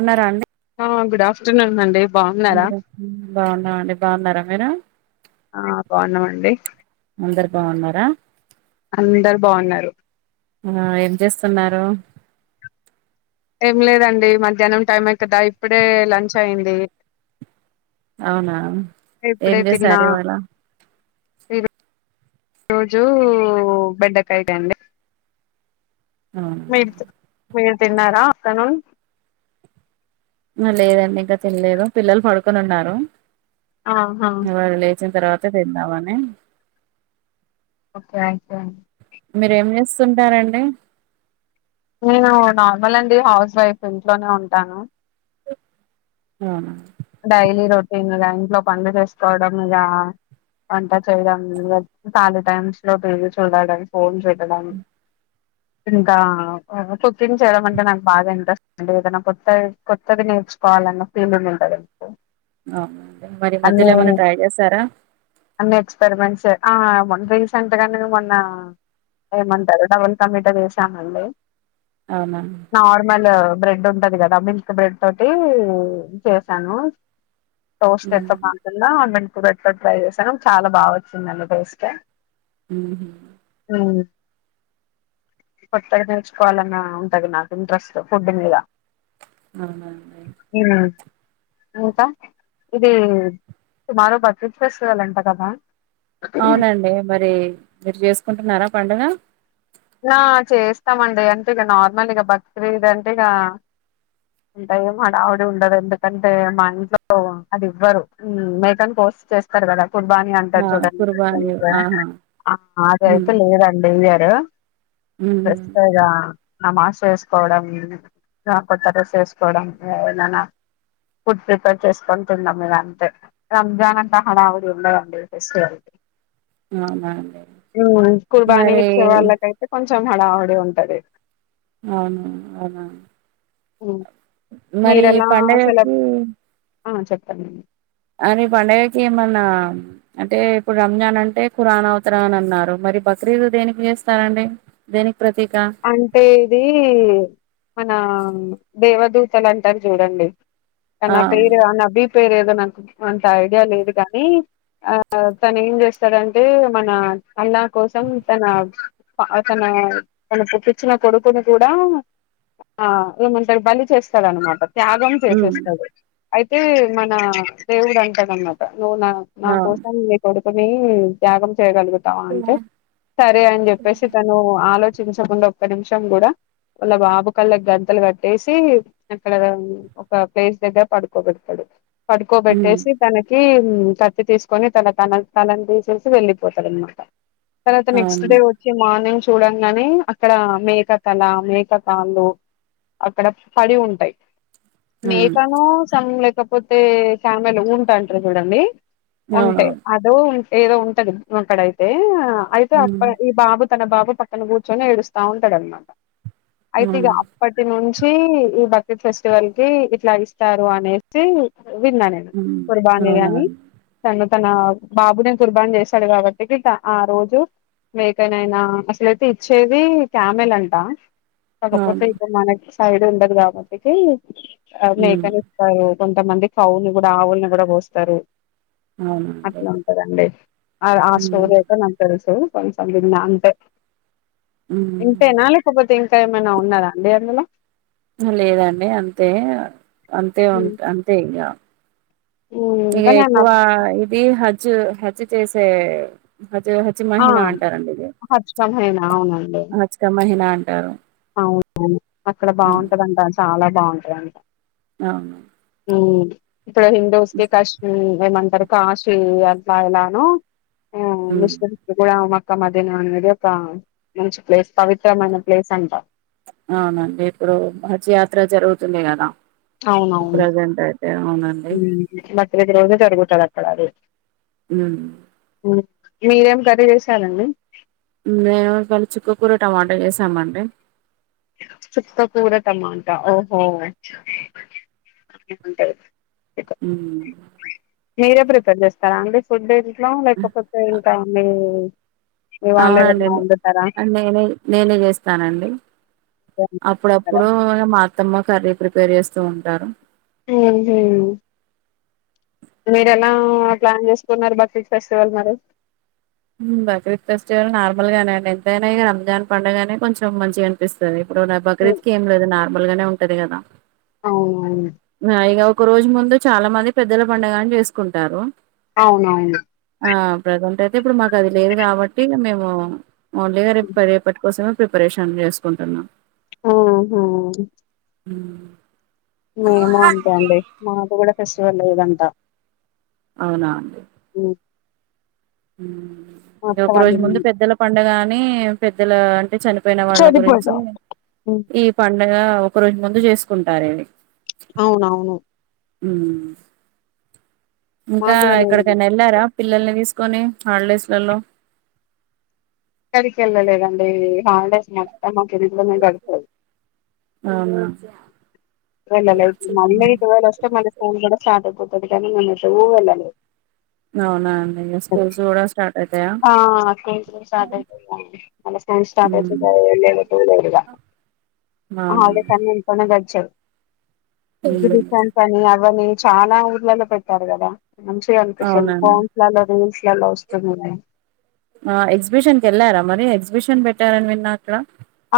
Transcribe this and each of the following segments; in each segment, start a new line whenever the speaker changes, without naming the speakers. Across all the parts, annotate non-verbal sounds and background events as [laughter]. ఉన్నారా అండి
ఆ గుడ్ ఆఫ్టర్నూన్ అండి బాగున్నారా
బాగున్నాండి బాగున్నారా మీరు
ఆ బాగున్నామండి
అందరు బాగున్నారా
అందరు బాగున్నారు
ఆ ఏం చేస్తున్నారు
ఏం లేదండి మధ్యాహ్నం టైం అయి కదా ఇప్పుడే లంచ్ అయి్యంది
అవునా ఏం జేశారివాలా
ఈరో రోజు బెండకాయ్ దండి
అవునా
మీరు తిన్నారా ఆఫ్టేర్నూన్
ఇంగా లేదండి ఇంకా తెనలేదు పిల్లలు పడుకొని ఉన్నారు
ఆహా
వాళ్లు లేచిన తర్వాత చే వినవన్నీ
ఓకే అయ స
మీరేం చేస్తుంటారండీ
నేను నార్మల్ అండి హౌస్ వైఫ్ ఇంట్లోనే ఉంటాను
ఆ
డైలీ రొటీన్గా ఇంట్లో పనులు చేసుకోవడం ఇగ వంట చేయడం ఇంగ కాలి టైమ్స్ లో టీవీ చూడడం ఫోన్ చూస్ కడలి ఇంకా కుకింగ్ చేయడం అంటే నాకు బాగా ఇంట్రెస్ట్ అండి ఏదైనా కొత్తది కొత్తది నేర్చుకోవాలన్న ఫీలింగ్ ఉంటదిగా
అవున మరి మధ్యలో ఏమైన్నా ట్రై చేస్తారా
ఎక్స్పరిమెంట్స్మ ఆ మొన్ రీసెంట్ గానే మొన్న ఏమంటారు డబుల్ కమిట చేసాం మళ్ళీ
అవునా
నార్మలు బ్రెడ్ ఉంటది కదా మిల్క్ బ్రెడ్ తోటీ చేశాను సౌస్త
ఉమ్,
ఎతప్ప అన్నినాఅంతా ఇప్పుడ ట్రై చేసాను చాలా బా వచ్చిందిన్న టేస్ట్
ఉమ్
ఉమ్ కొత్తగా నేర్చుకోవాలన్నా ఉంటది నాకు ఇంట్రెస్ట్ ఫుడ్ మీద
అవునవునే
ఉమ్, ఇంకా ఇది టుమారో బక్రీద్ ఫెస్టివల్ అంట కదా
అవునండి మరి మీరు చేసుకుంటున్నారా పండుగ
నా చేస్తామండి అంటే ఇక నార్మల్ ఇక బక్రీద్ దంటే ఇక ఇంకా ఏమో హడావుడి ఉండదు ఎందుకంటే మా ఇంట్లో అది ఇవ్వరు మేకన్ కోస్ చేస్తారు కదా ఫుట్ బాని అంటాడు
ఆ
చూడండి
కుర్బానీ ఆహా
అది అయితే
ఉమ్,
లేదండి ఇ యా
ఉమ్.
బెస్తెగా నమాజ్ వేసుకోవడం ఇంకా కొత్త రెస్ వేసుకోవడం ఇంక ఏమైనా ఫుడ్ ప్రిపేర్ చేసుకొని తిన్డం ఇంకా అంతే రంజాన్ంతా హడావుడి ఉండదండి ఈ ఫెస్టివల్
అవునా అండి
ఇకు బానే
మరి
ఇచ్చే వాళ్ళయితే కొంచెం హడాహడి ఉంటది
అవును అవునా
ఉమ్,
మరి
మీరెలా సెలబ్రేట్
పండగకి
ఆ చప్పండి
అంటే పండగకి ఏమన్నా అంటే ఇప్పుడు రంజాన్ అంటే కురాన్ అవతార అని అన్నారు మరి బక్రీద్ దేనికి చేస్తారండి దేనిక్
అంటే ఇదీ మన దేవదూతల్ అంటారు చూడండి
ఆ
అనా పేరు అన్నబీప్ పేర్ ఏదో నాకు అంత ఐడియా లేదు కానీ ఆ తను ఏం చేస్తాడంటే మన అల్లా కోసం తన ప అతనా తన పుటోచ్చిన కొడుకుని కూడా ఆ ఏమంటారు బలి చేస్తాడనమాట త్యాగం
హ్మ్
చేసేస్తాడు అయితే మన దేవుడు అంటాదన్నమాట నువ్వు నా నా
అవును
కోసం ని కొడు కుని త్యాగం చేయగలుగుతాం అంటే సరే అని చెప్పేసి తను ఆలో చించకుండా ఒక్క నిమిషం గుడ వాళ్ళ బాబు కళ్ళక్ గంతలు కట్టేసి అక్కడ ఒక ప్లేస్ దగ్గర పడుకోబేటాడు
హ్మ్
పడుకోబెట్టేసి తనకి హ్మ్ కత్తి తీసుకొని తన తన తలని తీసేసి వెళ్ళిపోతాడనమాట తర్వాత నెక్స్ట్
అవును
డే వచ్చి మార్నింగ్ చుడంగ్ గానే అక్కడ మేక తల మేక కాళ్ళు అక్కడ పడి ఉంటాయి
హ్మ్
మేకను సం లేక్ లేకపోతే చామలు [inaudible] ఉంట్రాంట్రీ చూడండి ఉంటై
అవునవును
అదో ఏదో ఉంటది అక్కడైతే అయితే
హ్మ్
అక్క ఈ బాబు తన బాబు తను గూచొని ఏడుస్తా ఉంటాడనమాట అయితే ఇగ
అవునా
అప్పటి నుంచ్ పీ ఈ బక్రీద్ ఫెస్టివల్ కి ఇట్ల ఇస్తారు అనేసి విన్నా నేను
హ్మ్
కుర్బాని
అవునా
అని
అండి.
తన్ను తన బాబుని కుర్బాన్ చేస్తాడు కాబట్టి ఇక ఆ రోజు మేకనైనా అసలే ఇచ్చేది క్యామెల్ అంట కాకపోతే
అవును
ఇద్దర్ మనకి సైడ్ ఉండదు కావటికి ఆ మేక
హ్మ్
నిస్తారు కొంతమంది కవుని కూడా ఆవుల్ని కూడా పోస్తారు
అవునండి
అట్లా ఉంటదండి ఆ ఆ
హ్మ్
స్టోరీ అయితే నాకు తెలుసు కొంచెం విన్నా అంతే
హ్మ్
ఇంతేనా లేకపో ఇంకా ఏమైనా ఉన్నారా అండి అందులో
లేదండి అంతే అంతే ఉ అంతే ఇగ
మ్మ్
ఇక
కానీ అ
ఎక్కువ ఇది హ హచ్చ్య హత్య చేసే హచ్చ హచ్చి
ఆ
మహినా అంటారండి ఇది
హచ్చమేనా అవునండి
హచ్చిక మహీనా అన్ టరు
అవును అక్కడ బాగుంటదంట చాలా బాగుంటాద్ అంట
అవును
అవును ఇక్కడ హిందువుస్ కే కష్టము మేమందర కాశీ అంట్ల ఎలానో ఆ
ఉమ్
[unintelligible] కూడా ఒక మదినం అనేది ఒక మంచి ప్లేస్ పవిత్రమైన ప్లేస్ అంటారు.
అవునండి ఇప్పుడు మంచి యాత్ర జరుగుతుంది కదా
అవునవును
ప్రజెంట్ అయితే అవునండి
ఊ బక్రీదు రోజే జరుగుతుంది అక్ ఫడారు
ఊ
మీరేం కర్రీ చేసారంండి
మేను ఇళ చుక్కకూర టమాటా చేసామండి
చుక్కకూర టమాటా ఓహో అ ఉంటయి
ఊ
మీరే ప్రిపేర్ చేస్తారా అండి ఫుడ్ నోములు లేకపోతే ఇంకా మేము
అవునండి నేనే నేనే చేస్తానండి
స్తారా
అప్పుడప్పుడు మా అత్తమ్మ కర్రీ ప్రిపేర్ చేస్తూ ఉంటారు
నేను చెయ్యను మీర ఎలా ప్లాన్ చేసుకున్నారు బక్రీజ్ ఫెస్టివల్ మరి
బక్రీద్ ఫెస్టివల్ నార్మల్ గానేండి ఎంతైనా ఇక రంజాన్ పండుగనే కొంచెం మంచిగా అనిపిస్తది ఇపుడు న బక్రీద్ కి ఏం లేదు నార్ ముల్గానే ఉంటది కదా
అవునవును
ఆ ఇగ ఒక రోజు ముందు చాలా మంది పెద్దల పండగని చేసుకుంటారు
అవునవును
ఆ ప్రజెంట్ అయితే అే ఇప్పుడు మాకు అది లేదు కాబట్టి మేము ఓన్లీ గా రే రేపు పట్టుకొస్తాను ప్రిపరేషన్ చేసుకుంటున్నా
ఓ హో
ఊ
మేము అంతే అండి మాకు కూడా ఫెస్టివల్ లేదంట
అవునా అండి హ్మ్
మా
ఇంక
అత్త
ఒక
వాళ్ళు
రోజు ముందు పెద్దల పండగని మీ పెద్దల అంటే చనిపో చనిపోయిన వాళ్ళ
చనిపోయిన
గురించి ఈ పం పండగ ఒక రోజు ముందు చేసుకుంటారిది
అవునవును
హ్మ్ ఇంకా
మాకు కూడా లేదు
ఎక్కడికైనా వెళ్లారా పిల్లల్నిదీస్ స్కొని హాలీడేస్ లల్లో
ఎక్కడికి వెళ్ళలేదండి హాలిడేస్ మొత్తం మా పెరట్లొనే గడిపం
అవునా
వెళ్ళలే ఇప్పుడు మళ్ళీఇటువేలా వస్తే ఫోన్కూడా స్టార్ట్ అయిపోతది [inaudible]
అవునా అండి ఇగ స్కూల్స్ కూడా స్టార్ట్ అయితాయా
ఆ స్కూల్స్ స్టార్ట్ అయితాయి మళ్ళీ స్కూల్స్ స్టార్ట్ అయితే
ఉమ్
ఇన్నే ఎటు తోలడు
అవునా
హాలిడేస్ అన్ని ఇంట్లోనే గడిచాయి ఇద్దరు
ఉమ్
ఇషాంతని అవలేదు చాలా ఊర్లలో పెట్టారు కదా మంచిగా అనిపిస్తంది
అవునండి
ప్యాంప్లలో తీసి ఇక లవ్ స్టోరీనే ఉంది
ఎగ్జిబిషన్ కి వెళ్లారా మరి ఎగ్జిబిషన్ పెట్టారని విన్నా అక్కడ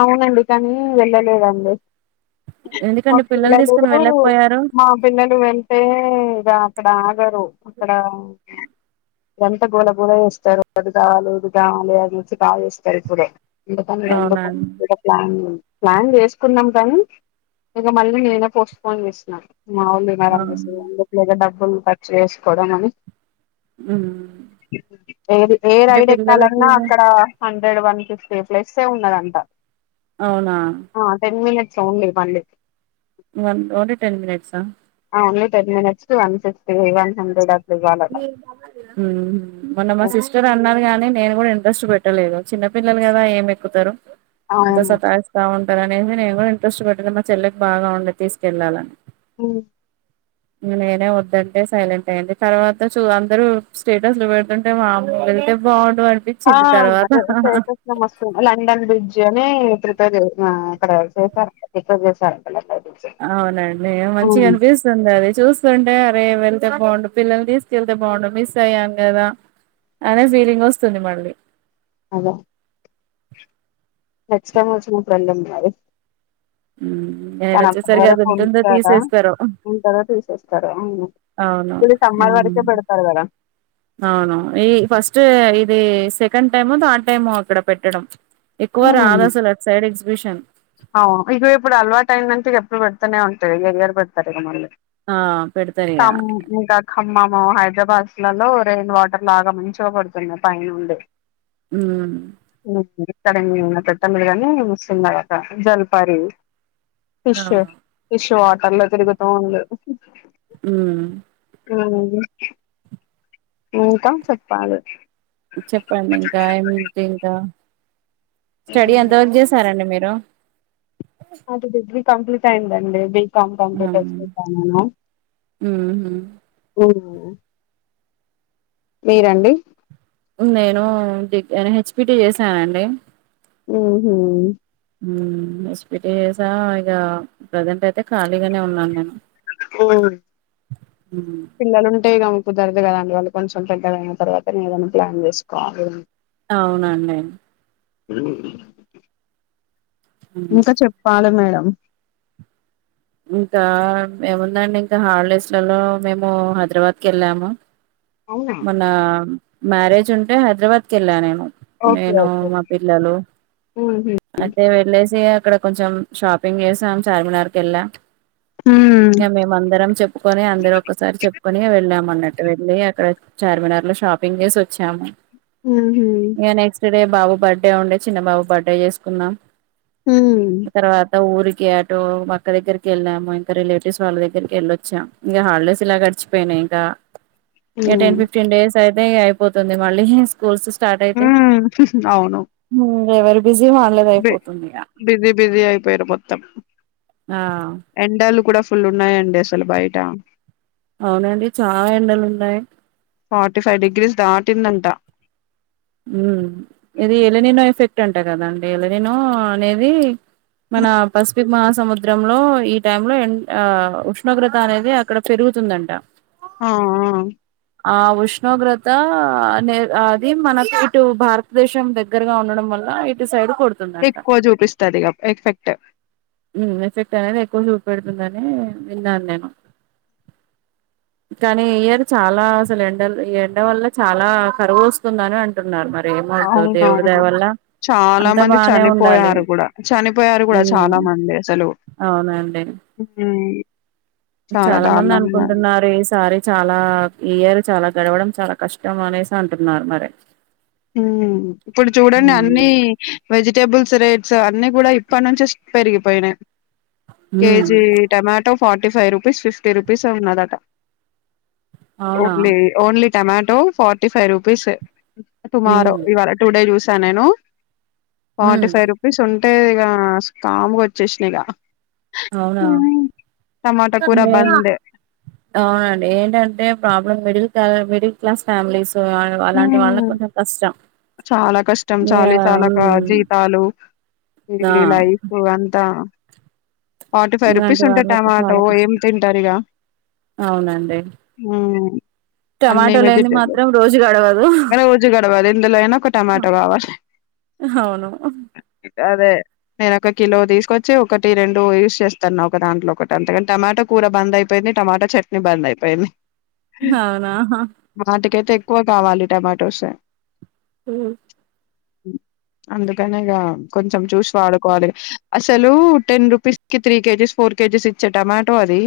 అవునండి కానీ వేళ్ళలేదండి మా
ఎందుకండి
పిల్లలు
తీసుకుని వెళ్ళకపోయారు
మా పిల్లలు వెంటే రా క్కడ యారు అక్కడ ఎంత గోళ గోల చేస్తారు అది కావాలి ఇది కావాలి అది మంచిగా కాల్ చేస్తారు ఇప్పుడే ఇంత పనులు ఎందుక్
అవునా అండి
పనులకు కూడా ప్లాన్లు ప్లాన్ చేసుకున్నాం కానీ ఇక మళ్ళీ నేనే పోస్ట్ పోన్ చేసిన్నా ఇంగా అవునులే ఇంగా మారం
అవును
చేస్తూ చెప్పి పిల్లల దగ్గర డబ్ వాళ్లు ఖర్చు వేసుకోవడం అని
ఉమ్
ఏది ఏ
అంటే
రైడ్
పిల్లలకి
ఎక్కాలన్నా అక్కడ రైడ్ వన్ ఫిఫ్టీ ప్లస్సే ఉన్నదం త్తా
అవునా
సౌండ్లే మల్లే
వన్ ఓన్లీ టెన్ మినిట్సా
only ten minutes one fifty one హండ్రెడన్
హుమ్ మొన్న మా సిస్టర్ అన్నారు గాని నేను గుడా ట్రస్ పెట్టలేదు చిన్న పిల్లలు గదా ఏం ఎక్కుతరు అంత
అవును
సతాయిస్తావున్ టరనేమి నేను గూడా ఇంట్రెస్ట్ పెట్టలే మా చెల్లెకి బాగా ఉండే తీసుకెళ్ళాలని
ఊ
ఇంగ నేనే వొద్దంటే సైలెంట్ అయింది తర్వాత చూ అందరూ స్టేటస్లు వెడుతుంటే పాపం వెళ్తే బావున్
ఆ అదే స్టేటస్లో మస్త్ లండన్ బ్రిడ్జ్ జమే ప్రిఫర్ జేస్ మా అక్కడ సోఫా ప్రిఫర్ చేశారంట గదా
అవునండి మంచిగ అనిపిస్తుందది చూస్తుంటే అరే వెల్ తే బావుండు పిల్లల్ని తీసుకెళ్తే బావుండు మిస్ అయ్యాను గదా అనే ఫీలింగొస్తుంది మళ్ళీ
అదే నెక్స్టైమ్ వచ్చినపుడు వెళ్దాం మరి
ఉమ్ నేను
తనంత
వచ్చేసరికి అది
వోరక్
ఉంటుందో
వుంటాడా
తీసేస్తారో
ఉంటరో తీసేస్తారో అవును
అవును
ఇది సమ్మరు
మ్మ్
వరకే పెడతారు గదా
అవును ఈ ఫస్ట్ ఇది సెకండ్ టైమో థర్డ్ టైమో అక్కడ పెట్టడం ఎక్కువ రాదసలు అట్ సైడ్ ఎగ్జిబిషన్
ఆవ్ను ఇక ఇప్పుడు అల్వాటైందంటే ఇగ ఎప్పుడు పెడ్తానే ఉంటాది ఈ ఇయర్ పెడ్తారిగా మళ్ళీ
ఆ పెడతారు ఇగ
కమ్ ఇంకా ఖమ్మము హైడ్ ఇగ బస్లలో రెయిన్ వాటర్ లాగా మంచిగా పడ్తుంది పైనుండి
మ్మ్
ఇక్కడ ఇంగ పెట్టల్ల గాని మస్తుండగా క జల్పాారి ఫిష్సు
అవును
ఫిష్ వాట్ కళ్ళు తిరుగుతోంది
మ్మ్
హుమ్ ఇంకా చెప్పాలే
చెప్పండి ఇంకా ఏమిటింకా స్టడీ ఎంత వరకు చేసారండి మీరు
అ ది డిగ్రీ కంప్లీట్ అయిందండి డి come come touch me come అనా
మ్మ్
ఉమ్ మీరండి
నేను ఎన్ హెచ్పిటి చేసానండి
ఉమ్ హూ
ఉమ్ ఎస్పిటి జేసా ఇగా ప్రెజెంట్ అయితే ఖాళీగానే ఉన్నాను నేను
ఉం
ఉమ్
పిల్లలు ఉంటాయి క కుదరదు గదా అండి వాళ్ళు కొంచెం పెద్దగా అయిన తర్వాత నే ఏదైనా ప్లాన్ జేసుకోవాలి
అవునండి
[inaudible]
మ్మ్
ఇంకా చెప్పాలే మేడం [inaudible]
ఇంకా ఏముందండి ఇంకా హాలిడేస్లలో మేము హైదరాబాద్ కి వెళ్ళాము
అవునా
మొన్న మ్యారేజ్ ఉంటే హైదరాబాద్ కి వెళ్ళా నేను
ఓకే
నేను
ఓకే
మా పిల్లలు
ఉహు
అయితే వెళ్ళేసి ఇక్కడ కొంచెం షాపింగ్ చేసాం చార్మినార్కెళ్లా
ఉహు
ఇగ మేమందరం చెప్పుకొని అందరం ఒక్కసారి చెప్పుకొని వెళ్ళామన్నట్టు వెళ్ళి అక్కడ చార్మినార్ లో షాపింగ్ చేసి వచ్చాము
హు హమ్
ఇగ నెక్స్ట్ డే బాబు బర్త్డే ఉండే చిన్న బాబు బర్త్డే చేసుకున్నాం
ఉహు
తర్వాత ఊరి ఇ ఆటో మక్క దగ్గరికి వెళ్ళాము ఇంకా రిలేటివ్స్ వాళ్ళ దగ్గరికి వెళ్ళొచ్చాం ఇంకా హాలిడేస్ ఇలా గడిచిపోయినాయి ఇంకా ఓ
ఉహు
టెన్ ఫిఫ్టీన్ డేస్ [unintelligible] అయిపోతుంది మళ్ళీ స్కూల్స్ స్టార్ట్ అయితే హ్మ్మ్ వరి
బ బిజీ బిజీ అయిపోయారు మొత్తం
ఆ
ఎండలు కూడా ఫుల్ ఉన్నాయండి అసలు బయట
అవునండి చాలా ఎండలు ఉన్నాయి
ఫార్టీ ఫైవ్ డిగ్రీస్ దాటిందంట
మ్మ్ ఇది ఎలినినో ఎఫెక్ట్ టెంట గదా అంటే [unintelligible] అనేది మన పసిఫిక్ మహాసముద్రంలో ఈ టైమ్ లో ఎన్ ఆ ఉష్ణోగ్రత అనేది అక్కడ పెరుగుతుందంట.
ఆ ఆ
ఆ ఉష్ణోగ్రత అనే అది మనక్ ఇటు భారతదేశం దగ్గరగా ఉండడం వల్ల ఇటు సైడు
ఎక్కువ జూపిస్తదిగ ఎఫెక్ట్
మ్మ్ ఎఫెక్ట్ అనేది ఎక్కువ చూపెడుతుందని విన్నాను నేను కానీ ఇయర్ చాలా అసలు ఎండలు ఈ ఎండ వల్ల చాలా కరువు వస్తుందని అంటున్నారు మరి. ఏమవుద్దో దేవుడి దయ
అవునవును
వల్ల
చాలా
అంతా
మంది
బానే ఉండాలి
చనిపోయారు కూడా చనిపోయారు కూడా చాలా
ఉమ్
మ ద సలవు
అవునండి
హ్మ్
చాలా మంది అనుకుంటున్నారు ఈసారి చాలా ఇయర్ చాలా గడవడం చాలా కష్టం అనేసి అంటున్నారు మరి
ఇప్పుడు చూడండి అన్ని
ఉమ్
వెజిటేబుల్స్ రే సో అన్ని కూడా ఇప్పటి నుంచే పెరిగిపోయినాయి
ఉమ్
KG tomato forty five rupees fifty rupees ఉన్నదట
అవునా
only only tomato forty five rupees tomorrow
ఉమ్
ఇవా టుడే జూ స్తా నేను ఫార్టీ
ఉమ్
ఫైవ్ రుపీస్ ఉ అంటే ఇక కామ్గా వచ్చేసిన ఇగ
అవునా
టమాటా కూర బంద్
అవునండి ఏంటంటే ప్రబ్ మిడిల్ క మిడిల్ క్లాస్ ఫ్యామలీస్
చాలా కష్టం
ఇగ
చాలీ చాలాకా
ఉమ్
జీతాలు ఈ
ఆ
లైఫ్ అంతా ఫార్టీ ఫైవ్ రుపీస్
ఇలాంటి
ఉంటాయి
వాళ్ళకు
టమాటో
చాలా
ఏం
కష్టం
తింటారు ఇగ
అవునండి
అన్ని
టమాటో లేంది
వెజిటేబుల్
మాత్రం రోజు గడగదు
రోజు గడవదు ఎందులో అయినా ఒక
హ
టమాటో కావాలి
అవును
అదే నేన ఒక కిలో తీసుకొచ్చి ఒకటి రెండు యూజ్ చేస్తున్నా ఒక దాంట్లో ఒకటి అంతకని టమాటా కూర బంద్ అయిపోయింది టమాటా చట్నీ బంద్ అయిపోయింది
అవునా హా
వాటికైతే ఎక్కువ కావాలి టొమాటోస్
అ
అందుకనిగా కొంచెం చూసి వాడుకోవాలి అసలు టెన్ రూ పిస్కి త్రీ కేజీస్ ఫోర్ కేజీస్ ఇచ్చే టమాటో అది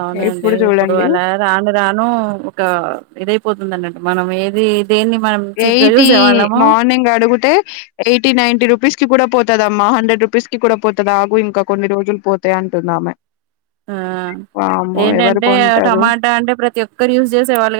అవునండి ఇప్పుడు అలా రాను రాను ఒక ఇదైపోతుంది అ మనం ఏది దేన్ని మనం చీప్ గా
ఎఇటీ
చూసేవాళ్ళము
మార్నింగ్ అడుగుతే ఎఇటీ నైటీ రూపీస్ మించి కూడా పోతదమ్మా హండ్రెడ్ రూపీస్ కి కూడా పోతుా ఆగు ఇంకా కొన్ని రోజులు పోతాయి అంటుంది ఆమా
ఆ
ఎవరు
ఏంటంటే
కొంటారు
టమాటా అంటే ప్రతి ఒక్కరు యూజ్ చేసే వాళ్ళు